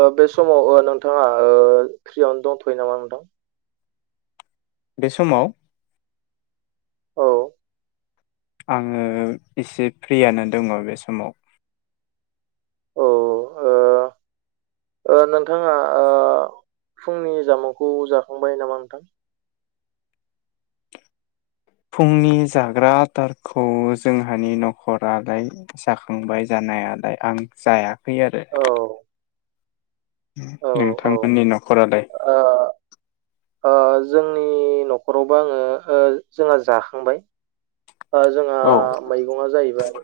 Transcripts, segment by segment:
ओ बे समाव नोंथाङा ओ फ्रियावनो दंथ'यो नामा नोंथां? बे समाव औ आङो इसे फ्रियानो दङ बे समाव। औ ओ ओ नोंथाङा ओ फुंनि जामुंखौ जाखांबाय नामा नोंथां? फुंनि जाग्रा आदारखौ जोंहानि नख'रालाय जाखांबाय जानायालाय आं जायाखै आरो। औ औ औ नोंथांमोननि न'खरालाय? ओ ओ जोंनि न'खरावबो आङो ओ जोंहा जाखांबाय। ओ जोंहा औ मैगंआ जाहैबाय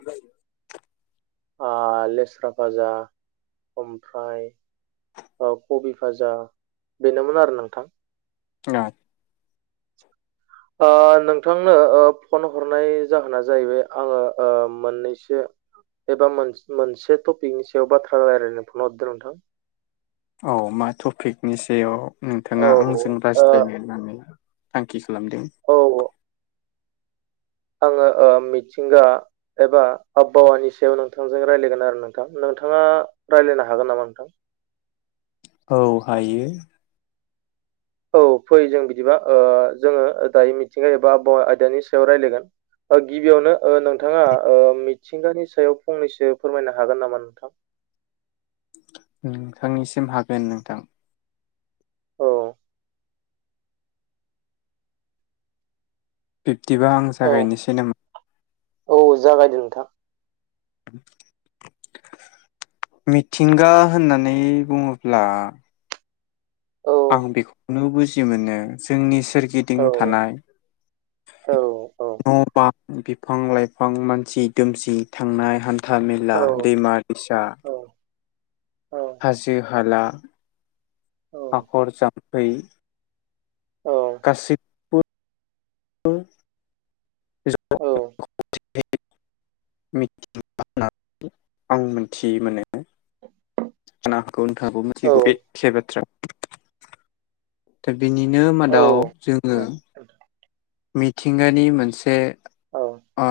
ओ लेस्रा भाजा ओमफ्राय ओ कबि भाजा बेनोमोन आरो नोंथां। [unintelligible] ओ नोंथांनो ओ फन हरनाय जाहोना जाहैबाय आङो ओ मोननैसो एबा मोन-मोनसे टपिकनि सायाव बाथ्रा रायलायनो फन हरदो नोंथां। औ मा टपिकनि सायाव औ नोंथाङा आंजों औ। रायज्लायनो होननानै थांखि खालामदों? औ [unintelligible] आङो ओ मिथिंगा एबा आबहावानि सायाव नोंथांजों रायज्लायगोन आरो नोंथां। नोंथाङा रायलायनो हागोन नामा नोंथां? औ हायो। औ फै जों बिदिबा ओ जोङो दायो मिथिंगा एबा आब'हावा आयदानि सायाव रायलायगोन। ओ गिबियावनो ओ नोंथाङा मिथिंगानि सायाव फंनैसो फोरमायनो हागोन नामा नोंथां? नोंथांनिसिम हागोन नोंथां। औ बिब्दिबा आं औ जागायनोसै नामा? औ जागायदो नोंथां। मिथिंगा होननानै बुङोब्ला औ आं बेखौनो बुजि मोनो जोंनि सोरगिदिं औ थानाय औ न' बां बिफां लाइफां मानसि दोमसि थांनाय हान था मेला औ दैमा दैसा औ हाजो हाला, औ हाखर जाम्फै औ। गासै औ [unintelligible] आं मोनथि मोनो। [unintelligible] नोंथाङाबो औ मिथिगौ बे [unintelligible] बाथ्रा दा बिनिनो औ मादाव औ जोङो मिथिंगानि मोनसे औ ओ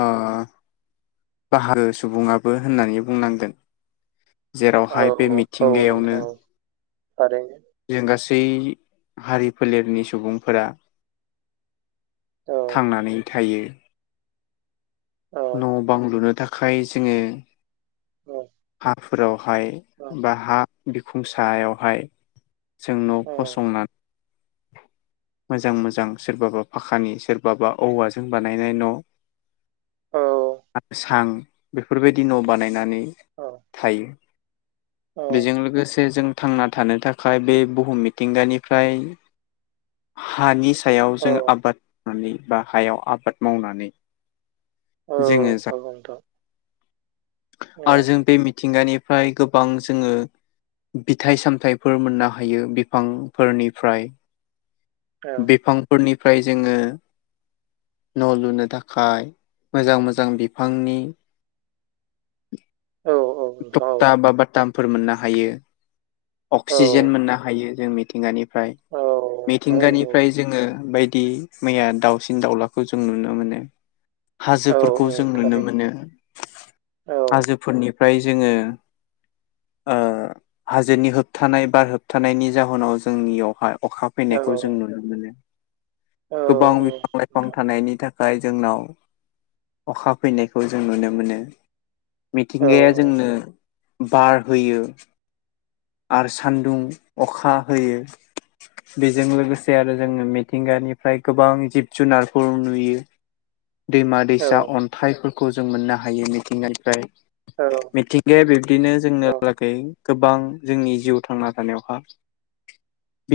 बाहागो सुबुङाबो होननानै बुंनांगोन। औ जेरावहाय बे औ मिथिंगायावनो नोंथां औ थारैनो जों गासै हारि फोलेरनि सुबुंफोरा औ थांनानै थायो। औ न' बां लुनो थाखाय जोङो औ हाफोरावहाय औ बा हा बिखुं सायावहाय जों न' फसंना मोजां मोजां सोरबाबा फाखानि सोरबाबा औवाजों बानायनाय न' औ आरो सां बेफोरबायदि न' बानायनानै औ थायो बेजों लोगोस [unintelligible] जों थांना थानो थाखाय बे बुहुम मिथिंगानिफ्राय हानि सायाव औ जों आबाद मावनानै बा हायाव आबाद मावनानै औ जोंङो औ जा नोंथां औ आरो जों बे मिथिंगानिफ्राय गोबां जोङो बिथाइ सामथाइफोर मोननो हायो बिफांफोरनिफ्राय। औ बिफांफोरनिफ्राय जोङो न' लुनो थाखाय मोजां मोजां बिफांनि टक्टा बा बाटामफोर मोननो हायो। अक्सिजेन मोननो हायो जों मिथिंगानिफ्राय। औ मिथिंगानिफ्राय जोङो बायदि मैया दाउसिन दाउलाखौ जों नुनो मोनो औ हाजोफोरखौ औ जों नुनो थारैनो मोनो। औ हाजोफोरनि फ्राय जोङो ओ जोनि होबथानाय बार होबथानायनि जाहोनाव जोंनियावहाय अखा औ फैनायखौ जों नुनो मोनो। औ गोबां औ बिफां लाइफां नोंथां थानायनि था खाय जोंनाव अखा फैनायखौ जों नुनो मोनो। औ मिथिंगाया जोंनो बार होयो। आरो सान्दुं अखा होयो। बेजों लोगोसे आरो जोङो मिथिंगानिफ्राय गोबां जिब जुनारफोर नुयो। दैमा औ दैसा औ अन्थाइफोरखौ जों मोननो हायो मिथिंगानिफ्राय। औ मिथिं गाया बिब्दिनो औ जोंनो लागै गोबां जोंनि जिउ थांना थानायावहा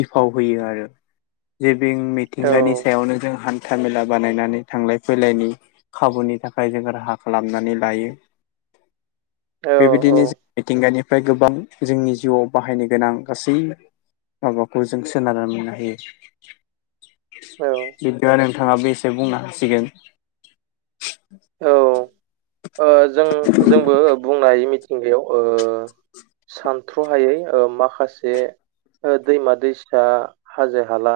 बिफाव होयो आरो। जे बिं मिथिंगानि सायावनो जों हान हान्थामेला बानायनानै थांलाय फैलायनि खाबुनि थाखाय जों राहा खालामनानै लायो। बेबायदिनो जों मिथिंगानिफ्राय गोबां जोंनि जिउआव बाहायनो गोनां गासै माबाखौ जों सोनारनानै नायो। औ बिदा नोंथाङाबो एसे बुंनो हासिगोन। औ औ ओ जों जोंबो बुंनो हायो मिथिंगायाव ओ सानथ्र'हायै ओ माखासे ओ दैमा दैसा हाजो हाला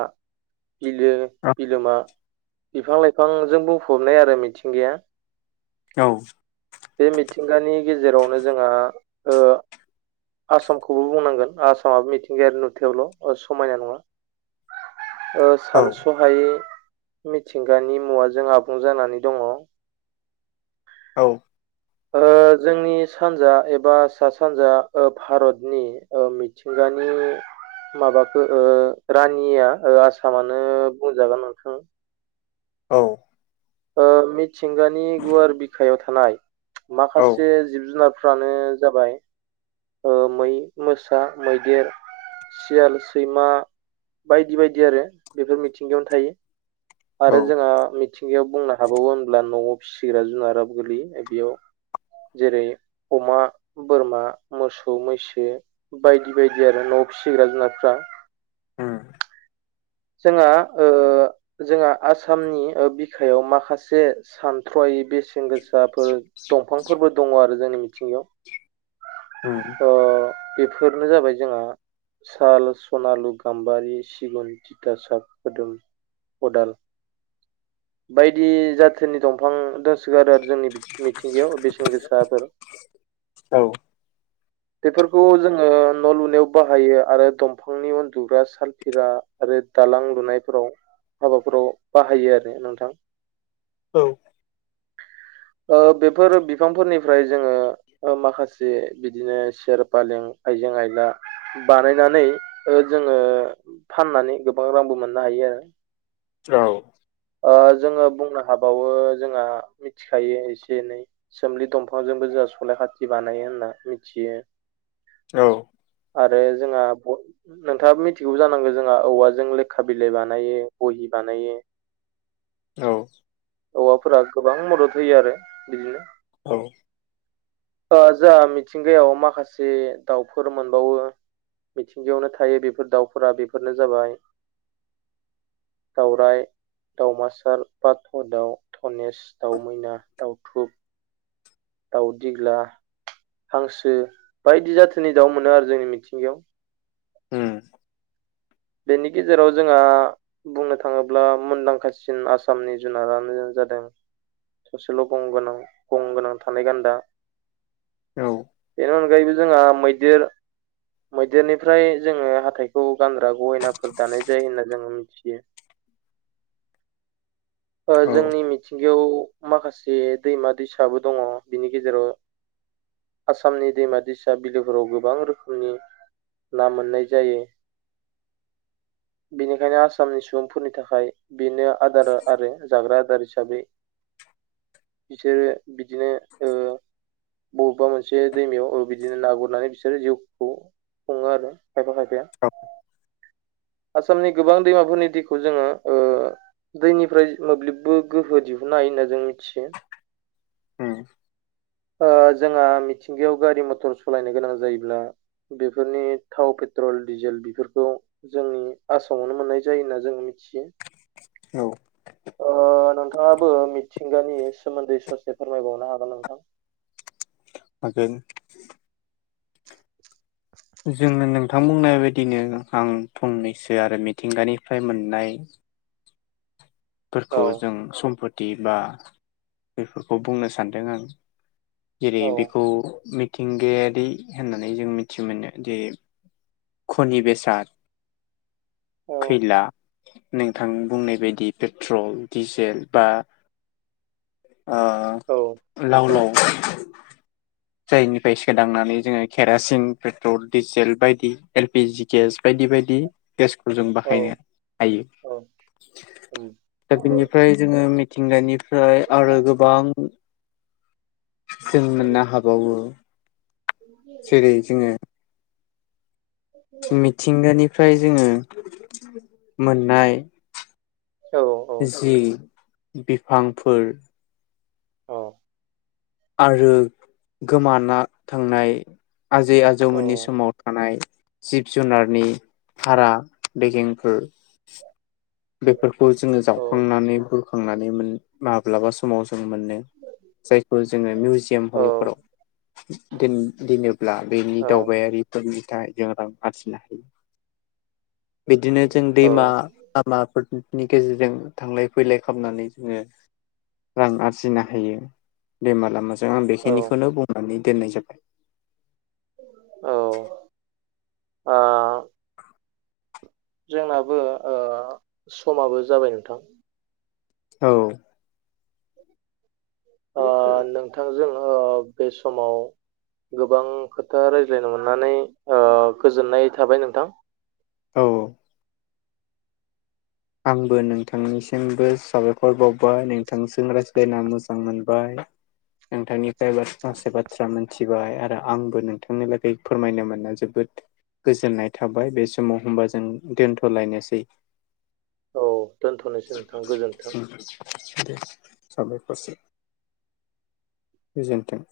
बिलो औ बिलोमा बिफां लाइफांजों बुंफबनाय आरो मिथिंगाया। औ। बे मिथिंगानि गेजेरावनो जोंहा ओ आसामखौबो बुंनांगोन आसामाबो मिथिंगायारि नुथायावल' ओ समायना नङा। ओ सानस'हायै मिथिंगानि मुवाजों आबुं जानानै दङ। औ। ओ जोंनि सानजा एबा सा सानजा ओ भारतनि ओ मिथिंगानि माबफोर ओ रानिया ओ आसामानो बुंजागोन नोंथां। औ ओ मिथिंगानि गुवार बिखायाव थानाय औ माखासे जिब जुनार फ्रानो जाबाय ओ मै मोसा मैदेर। सियाल सैमा बायदि बायदि आरो बेफोर मिथिंगायावनो थायो। औ आरो जोंहा मिथि थिंगायाव बुंनो हाबावो होनब्ला न'आव फिसिग्रा जुनाराबो गोगलैयो बेयाव जेरै अमा बोरमा मोसौ मैसो बायदि बायदि आरो न' फिसिग्रा जुनारफ्रा उम। जोंहा ओ जोंहा आसामनि ओ बिखायाव माखासे सानथ्रयै बेस सेनगोसाफोर दंफांफोरबो दङ आरो जोंनि मिथिंगायाव। उम। ओ बेफोरनो जाबाय जोंहा साल सनालु गाम्बारि सिगुन थ तिथासाब खोदोम खदाल बायदि जाथोननि दंफां दोंसोगारो आरो जोंनि मिथिंगायाव बे सेनगोसा फोर [unintelligible] बेफोरखौ जोङो न' लुनायाव बाहायो आरो दंफांनि उन्दुग्रा सालफिरा आरो दालां लुनायफोराव हाबाफोराव बाहायो आरो नोंथां। औ। ओ बेफोर बिफांफोरनिफ्राय जोङो ओ माखासे बिदिनो सेयार पालें आइजें आयला ओ बानायनानै जोङो फाननानै गोबां रांबो मोननो हायो आरो। औ। ओ जोङो बुंनो हाबावो जोंहा मिथिखायो एसे एनै सोमलि दंफांजोंबो जोंहा सलाय खाथि बानायो होनना मिथियो। औ। आरो जोंहा नोंथाङाबा मिथिगौ जानांगौ जोंहा औवाजों लेखा बिलाइ बानायो बहि बानायो। औ। औवाफोरा गोबां मदद होयो आरो बिदिनो औ। ओ जाहा मिथिंगायाव माखासे दाउफोर मोनबावो। मिथिंगायावनो थायो बेफोर दाउफोरा बेफोरनो जाबाय दावराय। दावमासार बााथ' दाव धनेश दावमैना दाउथुब। दाउदिग्ला हांसो बायदि जाथोनि दाउ मोनो आरो जोंनि मिथिंगायाव उम। बेनि गेजेराव जोंहा बुंनो थाङोब्ला मुंदांखासिन आसामनि जुनारानो जादों थसेल' गगोनां गं गोनां थानाय गान्दा औ। बेनि अनगायैबो जोंहा मैदेर मैदेरनिफ्राय जोङो हाथाइखौ गानग्रा गहेनाफोर दानाय जायो होनना जोङो मिथियो। ओ औ जोंनि मिथिंगायाव माखासे दैमा दैसाबो दङ बिनि गेजेराव आसामनि दैमा दैसा बिलोफोराव गोबां रोखोमनि ना मोननाय जायो। बेनिखायनो आसामनि सुबुंफोरनि थाखाय बेनो आदार आरो जाग्रा आदार हिसाबै बिसोरो बिदिनो ओ बबेबा मोनसे दैमायाव ओ बिदिनो ना गुरनानै बिसोरो जिउखौ खङो आरो खायफा खायफाया [unintelligible] आसामनि गोबां दैमाफोरनि दैखौ जोङो ओ दैनि मफ्राय मोब्लिबबो गोहो दिहुननो हायो होन्ना जों मिथियो उम ओ जोंहा मिथिंगायाव गारि मथर सालायनो गोनां जायोब्ला बेफोरनि थाव पेट्रल डिजेल बेफोरखौ जोंनि आसामावनो मोननाय जायो होन्ना जोङो मिथियो औ। ओ नोंथाङाबो मिथिंगानि सोमोन्दै ससे फोरमायबावनो हागोन नोंथां जों [unintelligible] जोङो नोंथां बुंनाय बायदिनो आं फंनैसो आरो मिथिंगानिफ्राय मोननाय फोरखौ औ जों सम्पति बा बेफोरखौ बुंनो सानदों आं जेरै औ बेखौ मिथिंगायारि होननानै जों मिथि मोनो जे खनि बेसाद, औ खैला नोंथां बुंनाय बायदि पेट्रल डिजेल बा ओ लाव औ लाव जायनिफ्राय सोदांनानै जोङो केरासिन पेट्रल डिजेल बायदि एलपि जि गेस बायदि बायदि गेसखौ जों औ बाहायनो हायो औ उम दा औ बेनिफ्राय जोङो थिंगानिफ्राय आरो गोबां जों मोननो हाबावो बि [unintelligible] जेरै जोङो उ [unintelligible] मिथिंगानिफ्राय जोङो मोननाय औ जि नोंथां बिफांफोर औ आरो गोमाना थांनाय आजै औ आजौमोननि समाव थानाय जिब जुनारनि भारा दैगेंफोर बेफोरखौ जोङो औ जावखांनानै बुरखांनानै मोन माब्लाबा समाव जों मोनो जायखौ जोङो मिउजियाम हलफोराव दोन दोनोब्ला बेनि औ दावबायारिफोरनि थाखाय जों रां आरजिनो हायो बिदिनो जों दैमा लामाफोरनि गेजेरजों थांलाय फैलाय खामनानै जोङो रां आरजिनो हायो बेमाला मोजां आं औ बेखिनिखौनो बुंनानै दोननाय जाबाय। औ आ जोंनाबो ओ स'माबो जाबाय नोंथां। औ। ओ नोंथांजों ओ बे समाव गोबां खोथा रायज्लायनो मोननानै ओ गोजोननाय थाबाय नोंथां औ। आंबो नोंथांनिसिमबो साबायखर बावबाय नोंथांजों रायज्लायना मोजां मोनबाय नोंथांनिफ्रायबो माखासे बाथ्रा मोनथिबाय आरो आंबो नोंथांनि लागै फोरमायनो मोना जोबोद गोजोननाय थाबाय बे समाव होमबा जों दोनथ'लायनोसै औ दोनथ'नोसै नोंथां गोजोन्थों। साबायखारसे गोजोनथों।